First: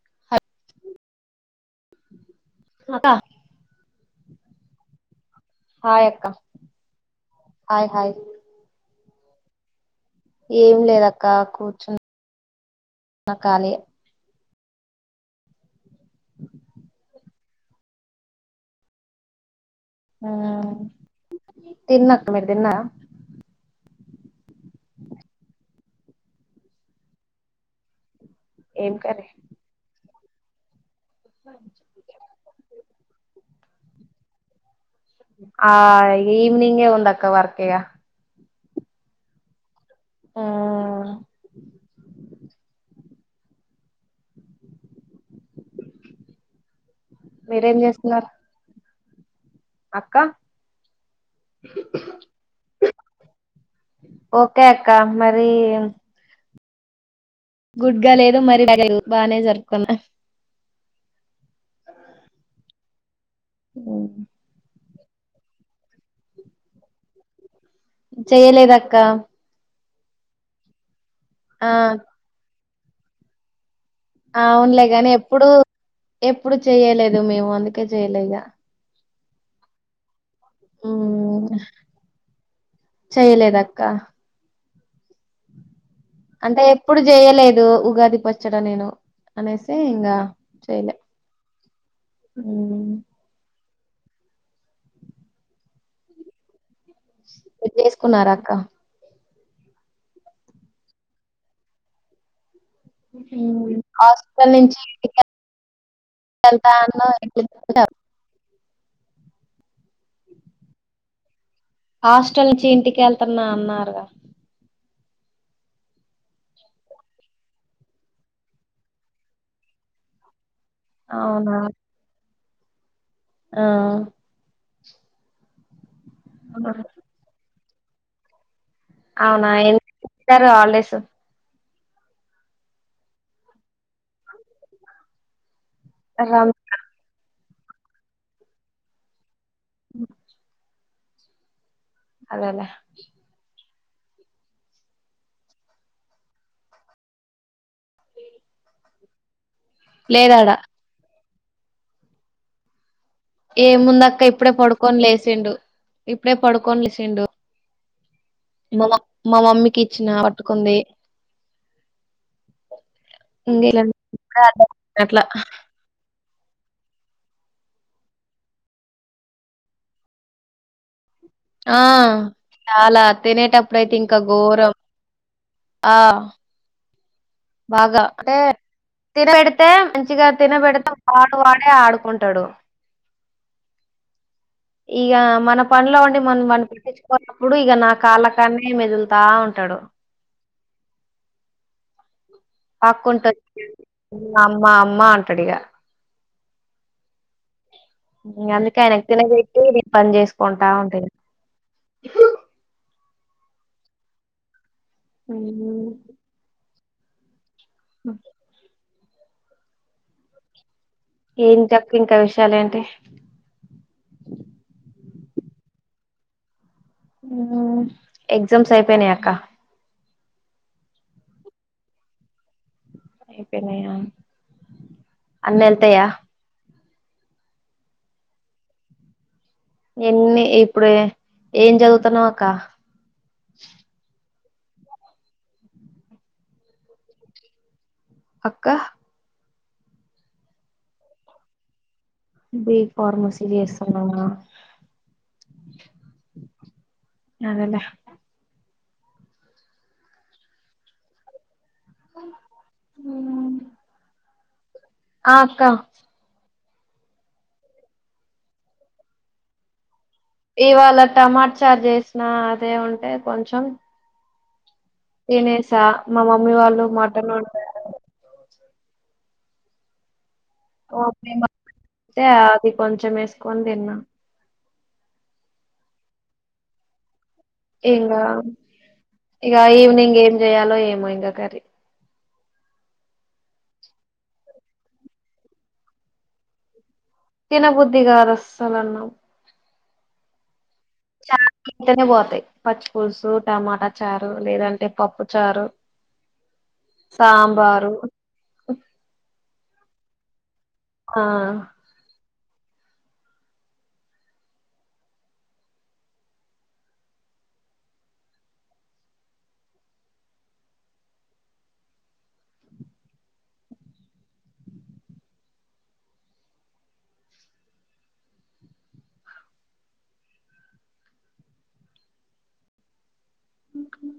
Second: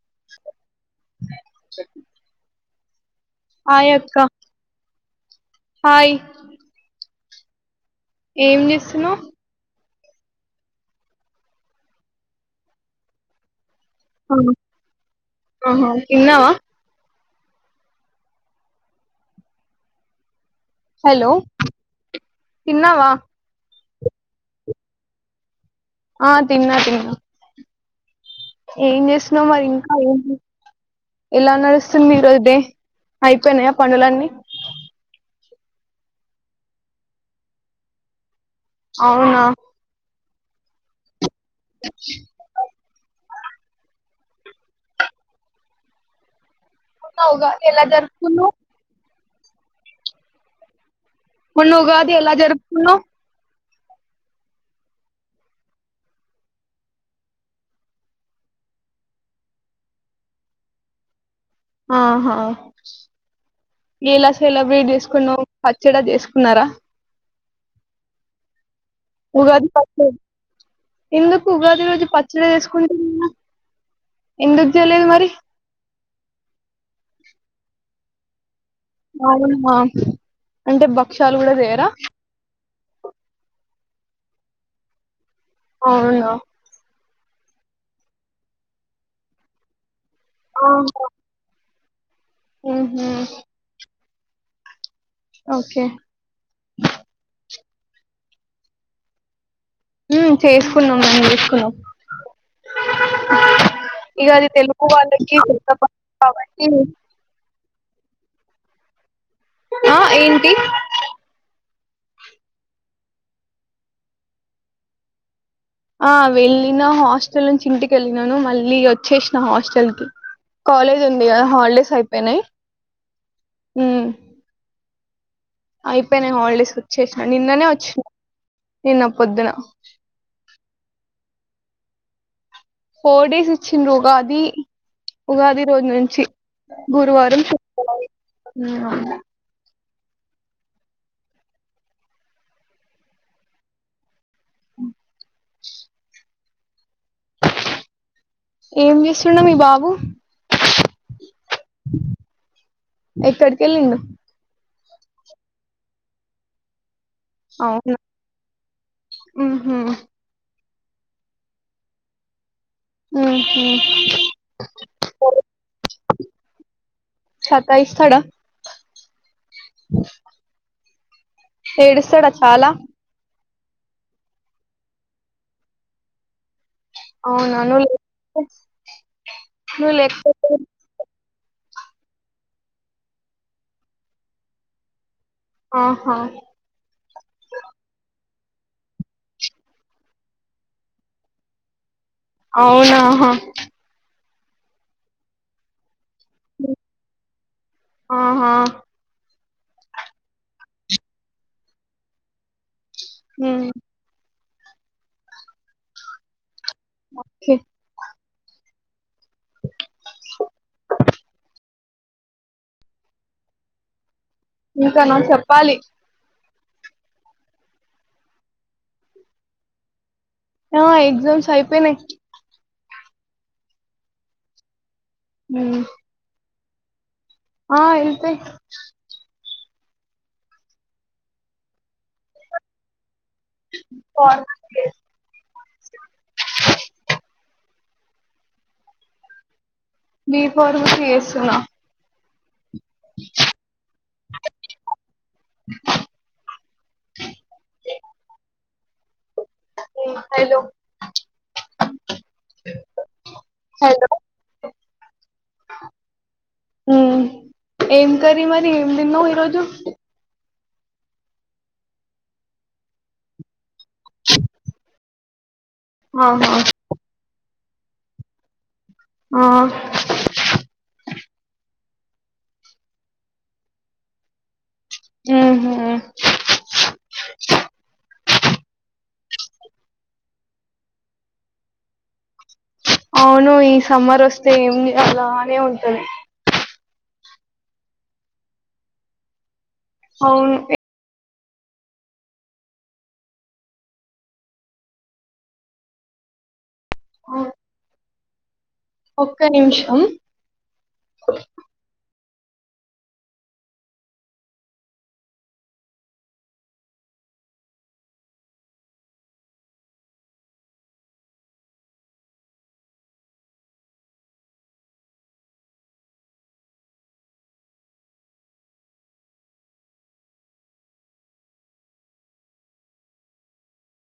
[inaudible] హకా [unintelligible] hi అక్క hi అక్క hi hi ఏం చేస్తున్నావ్ ఏం లేదక్క కూర్చున్న కాలిగ హ కిన్నావా [unintelligible] హూ హలో తిన్న అక్క మీరు తిన్నారా తిన్నావా ఆ తిన్నా తిన్నా ఏం చేస్తున్నావు మరి ఇంకా ఏం ఎలా నడుస్తుంది ఈరోజు డే అయిపోయినాయా పనులన్నీ ఆ ఈవనింగే వుందక్క వర్క్ ఇగా అవునా హ్మ్ [inaudible] అవుగా మీరేం ఎలా చేస్తున్నారు దరకును [unintelligible] అక్క ఇప్పుడు నువ్ ఉగాది ఎలా జరుపుతున్నావు ఓకే అక్క మరీ గుడ్గా లేదు మరి బానే జరుపుకున్నా ఆహా ఎలా సెలబ్రేట్ చేసుకు ఇప్పుడు నువ్ పచ్చడా చేసుకున్నారా చేయలేదు అక్ ఉగాది పచ్చడి ఎందుకు ఆ ఉగాది రోజు పచ్చడి వేసుకుని అవునులే చేయలేదు కాని మరి ఎప్పుడు ఎప్పుడు చేయలేదు మేము అందుకే చేయలేగా మమ్ అంటే భక్ష్యాలు కూడా చేేయరా క్క అవునా ఇప్పుడు చేయలేదు ఉగాది పచ్చడం నేను అనేసి ఇంకా ఆహా మ్మ్ హుహు. ఓకే చేసుకున్నార అక్క చేసుకున్నాం మేం చేసుకున్నాం [unintelligible] ఇగ అది హాస్పిటల్ నుంచి తెలుగు వాళ్ళకి కొత్త పని ఎంత కాబట్టి అ [unintelligible] అద [unintelligible] ఆ ఏంటి హాస్టల్ నుంచి ఇంటికి వెళ్తున్నా అన్నారుగా ఆ వెళ్ళిన హాస్టల్ నుంచి ఇంటికి వెళ్ళినను మళ్ళీ వచ్చేసిన హాస్టల్ కి కాలేజ్ ఉంది కదా హాలిడేస్ అయిపోయినాయి హ్మ్ అయిపోనీ హాల్డేస్ వచ్చేసిన నిన్ననే వచ్చిన నిన్న అవునా పొద్దున ఎందుకు ఇచ్చారు హాలిడేస్ ఫోర్ డేస్ ఇచ్చిండ్రు ఉగాది ఉగాది రోజు నుంచి రం- గురువారం మ్ అవును అ అదేలేే అ ఏం చేస్తుండు మీ బాబు లేదాడా [inaudible] ఎక్కడికి వెళ్ళిండు ఏముందక్క ఇప్పుడే పడుకోని లేసిండు ఇప్పుడే పడుకోనిలేసిండు అవునా మా మా ఉహు మమ్మీకి ఇచ్చిన పట్టుకుంది మ్మ్ హు ఇంగ ఇలా సరే అట్లా సతయిస్తాడ [inaudible] ఆ చాలా తనేటప్ ప్పుడైతే ఇంకా ఘోరం ఆ అవునా నువ్వు బాగా అంటే లేకపోతే తినబెడితే నువ్వు మంచిగా లేకపోతే తినబెడతా వాడే ఆడుకుంటాడు ఇగ మన పన్లో ఆహా ఉండి మనం వాడిని పట్టించుకోన్నప్పుడు ఇగ నా కాళ్ళ తాన్నీ మెదులుతా ఉంటాడు అవునా పాక్కుంటూ ఆహా వచ్చి అమ్మా అమ్మా అంటాడు ఇగ ఇగ ఆహా అందుకే ఆయన తిన్నగజేయ్ వేరే పని జేసుకుంటా ఉంటది మ్మ్ అవునా ఓకే ఒకే ఏంటి అక్క ఇంకా విషయాలు ఏంటి ఇంకా నా చెప్పాలి మ్మ్ ఎగ్జామ్స్ అయిపోయినీ అక్క ఆ ఎగ్జామ్స్ అయిపోయినయ్ అయిపోనీయ అన్ని ఉమ్ ఎళ్తాయా ఆ ఎళ్తయ్ ఎన్ని ఇప్పుడు ఏం చదువుతున్నావు అక్క ఫార్మ కేస్ అక్క బి. ఫార్మసీ చేస్తున్నా బి. ఫార్మసీ చేస్తున్నామా అదేలే హలో హలో [inaudible] ఆ అక్క ఏం కర్రీ మరి ఏం తిన్నావు ఈరోజు ఇవాళ టమాట చార్ జేసిన అదే ఉంటే కొంచెం తేనేసా మా ఆహా మమ్మీ వాళ్ళు మటన్ వండారు ఆ మా మమ్మీ [inaudible] ఇస్తే అది కొంచెం ఎసుకొని తిన్నా అ హ ఇంగ ఇగ ఈవనింగ్ ఏం చేయాలో ఏమో ఇంగ కర్రి అవును ఈ సమ్మర్ వస్తే ఏం ఉంది అలానే ఉంటది తిన బుద్ధి కాదు అస్సల్ అన్నం అవును చార్లు ఉంటేనే పోతయ్ పచ్చి పూలుసు టమాటా చారు లేదంటే పప్పు చారు అ సాంబారు ఒక్క నిమిషం ఆ ఓక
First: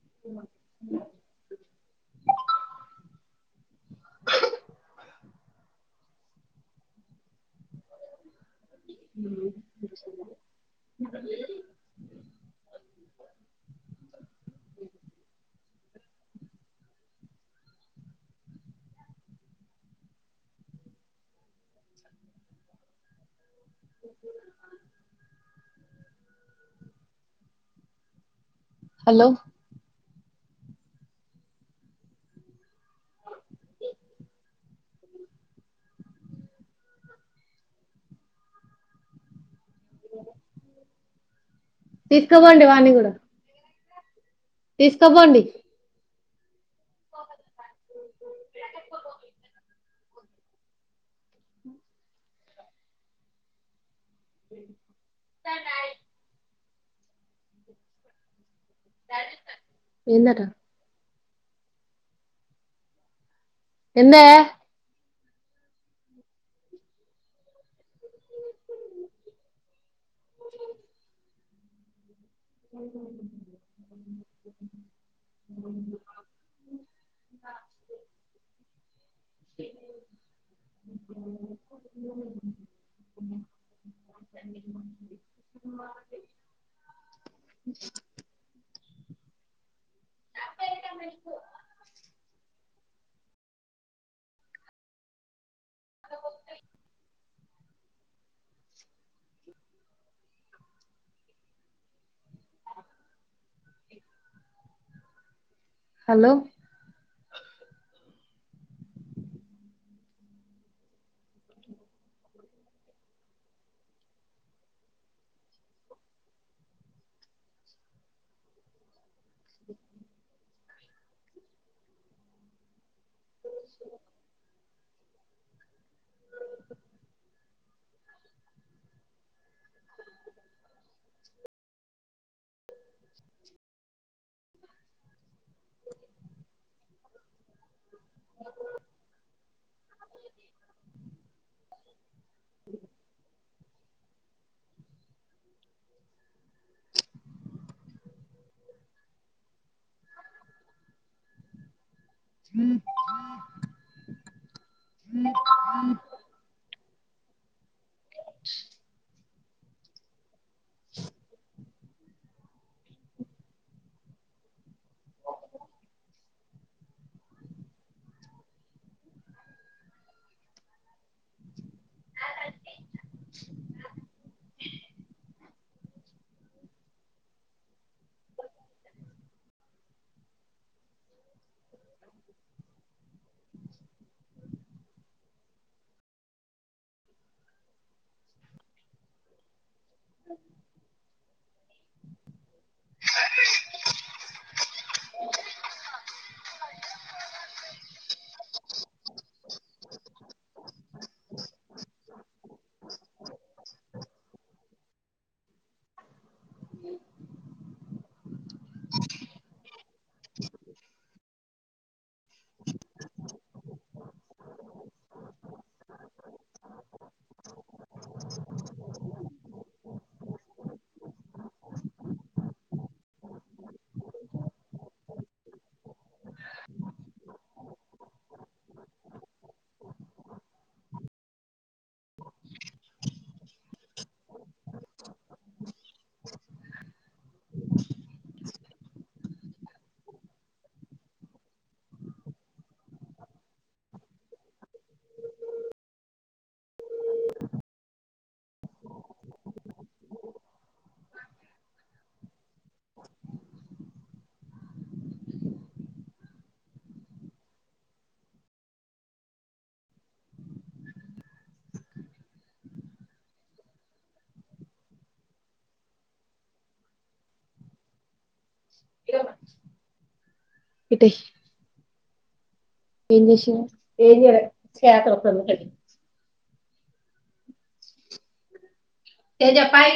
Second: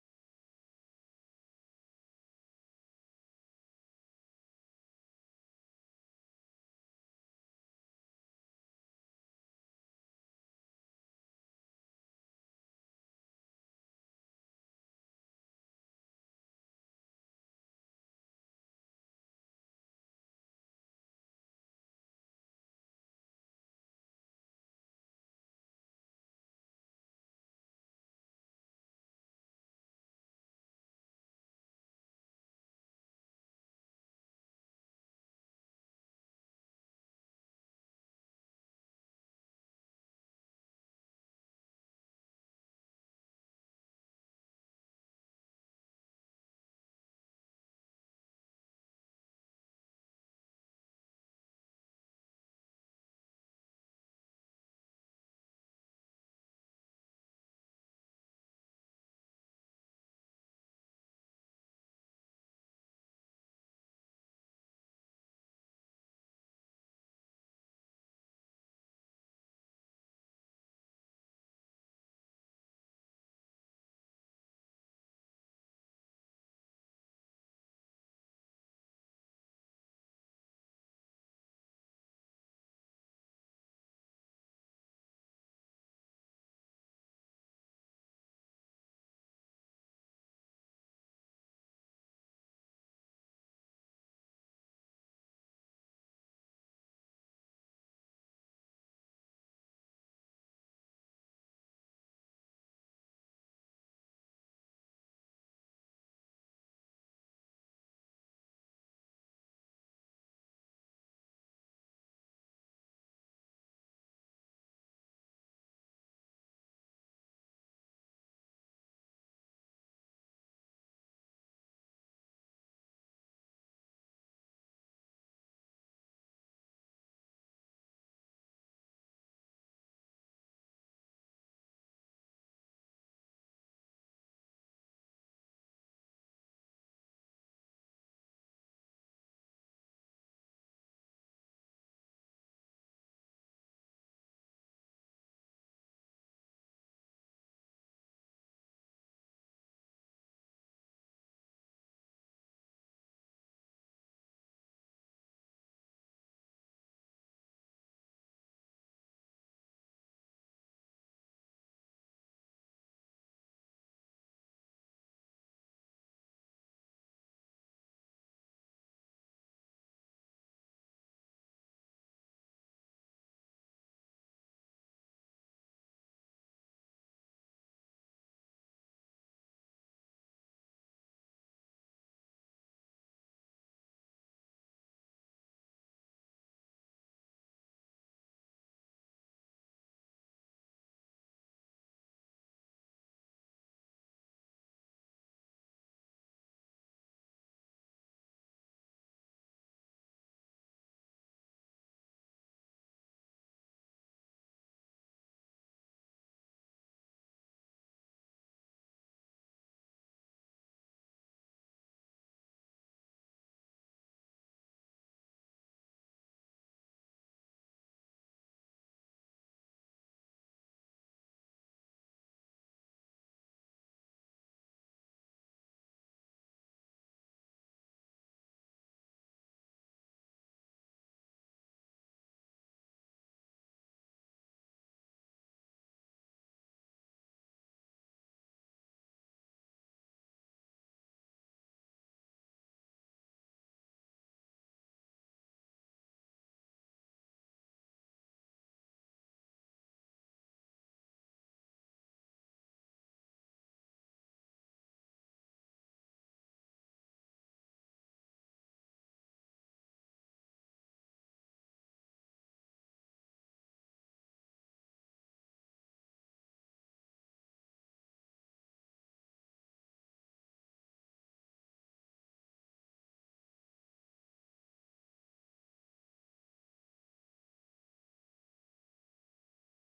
[inaudible] అంది [inaudible] హలో తీసుకపోండి వాన్ని కూడా తీసుకపోండి సరయి ఎందట ఎందే [inaudible] అ అ స [inaudible] [inaudible] ఎ అ [inaudible] హలో [inaudible] [inaudible] [inaudible] [inaudible] [inaudible] [inaudible] [inaudible] ఇటెయ్ ఏం చేసింది తెజ పాయ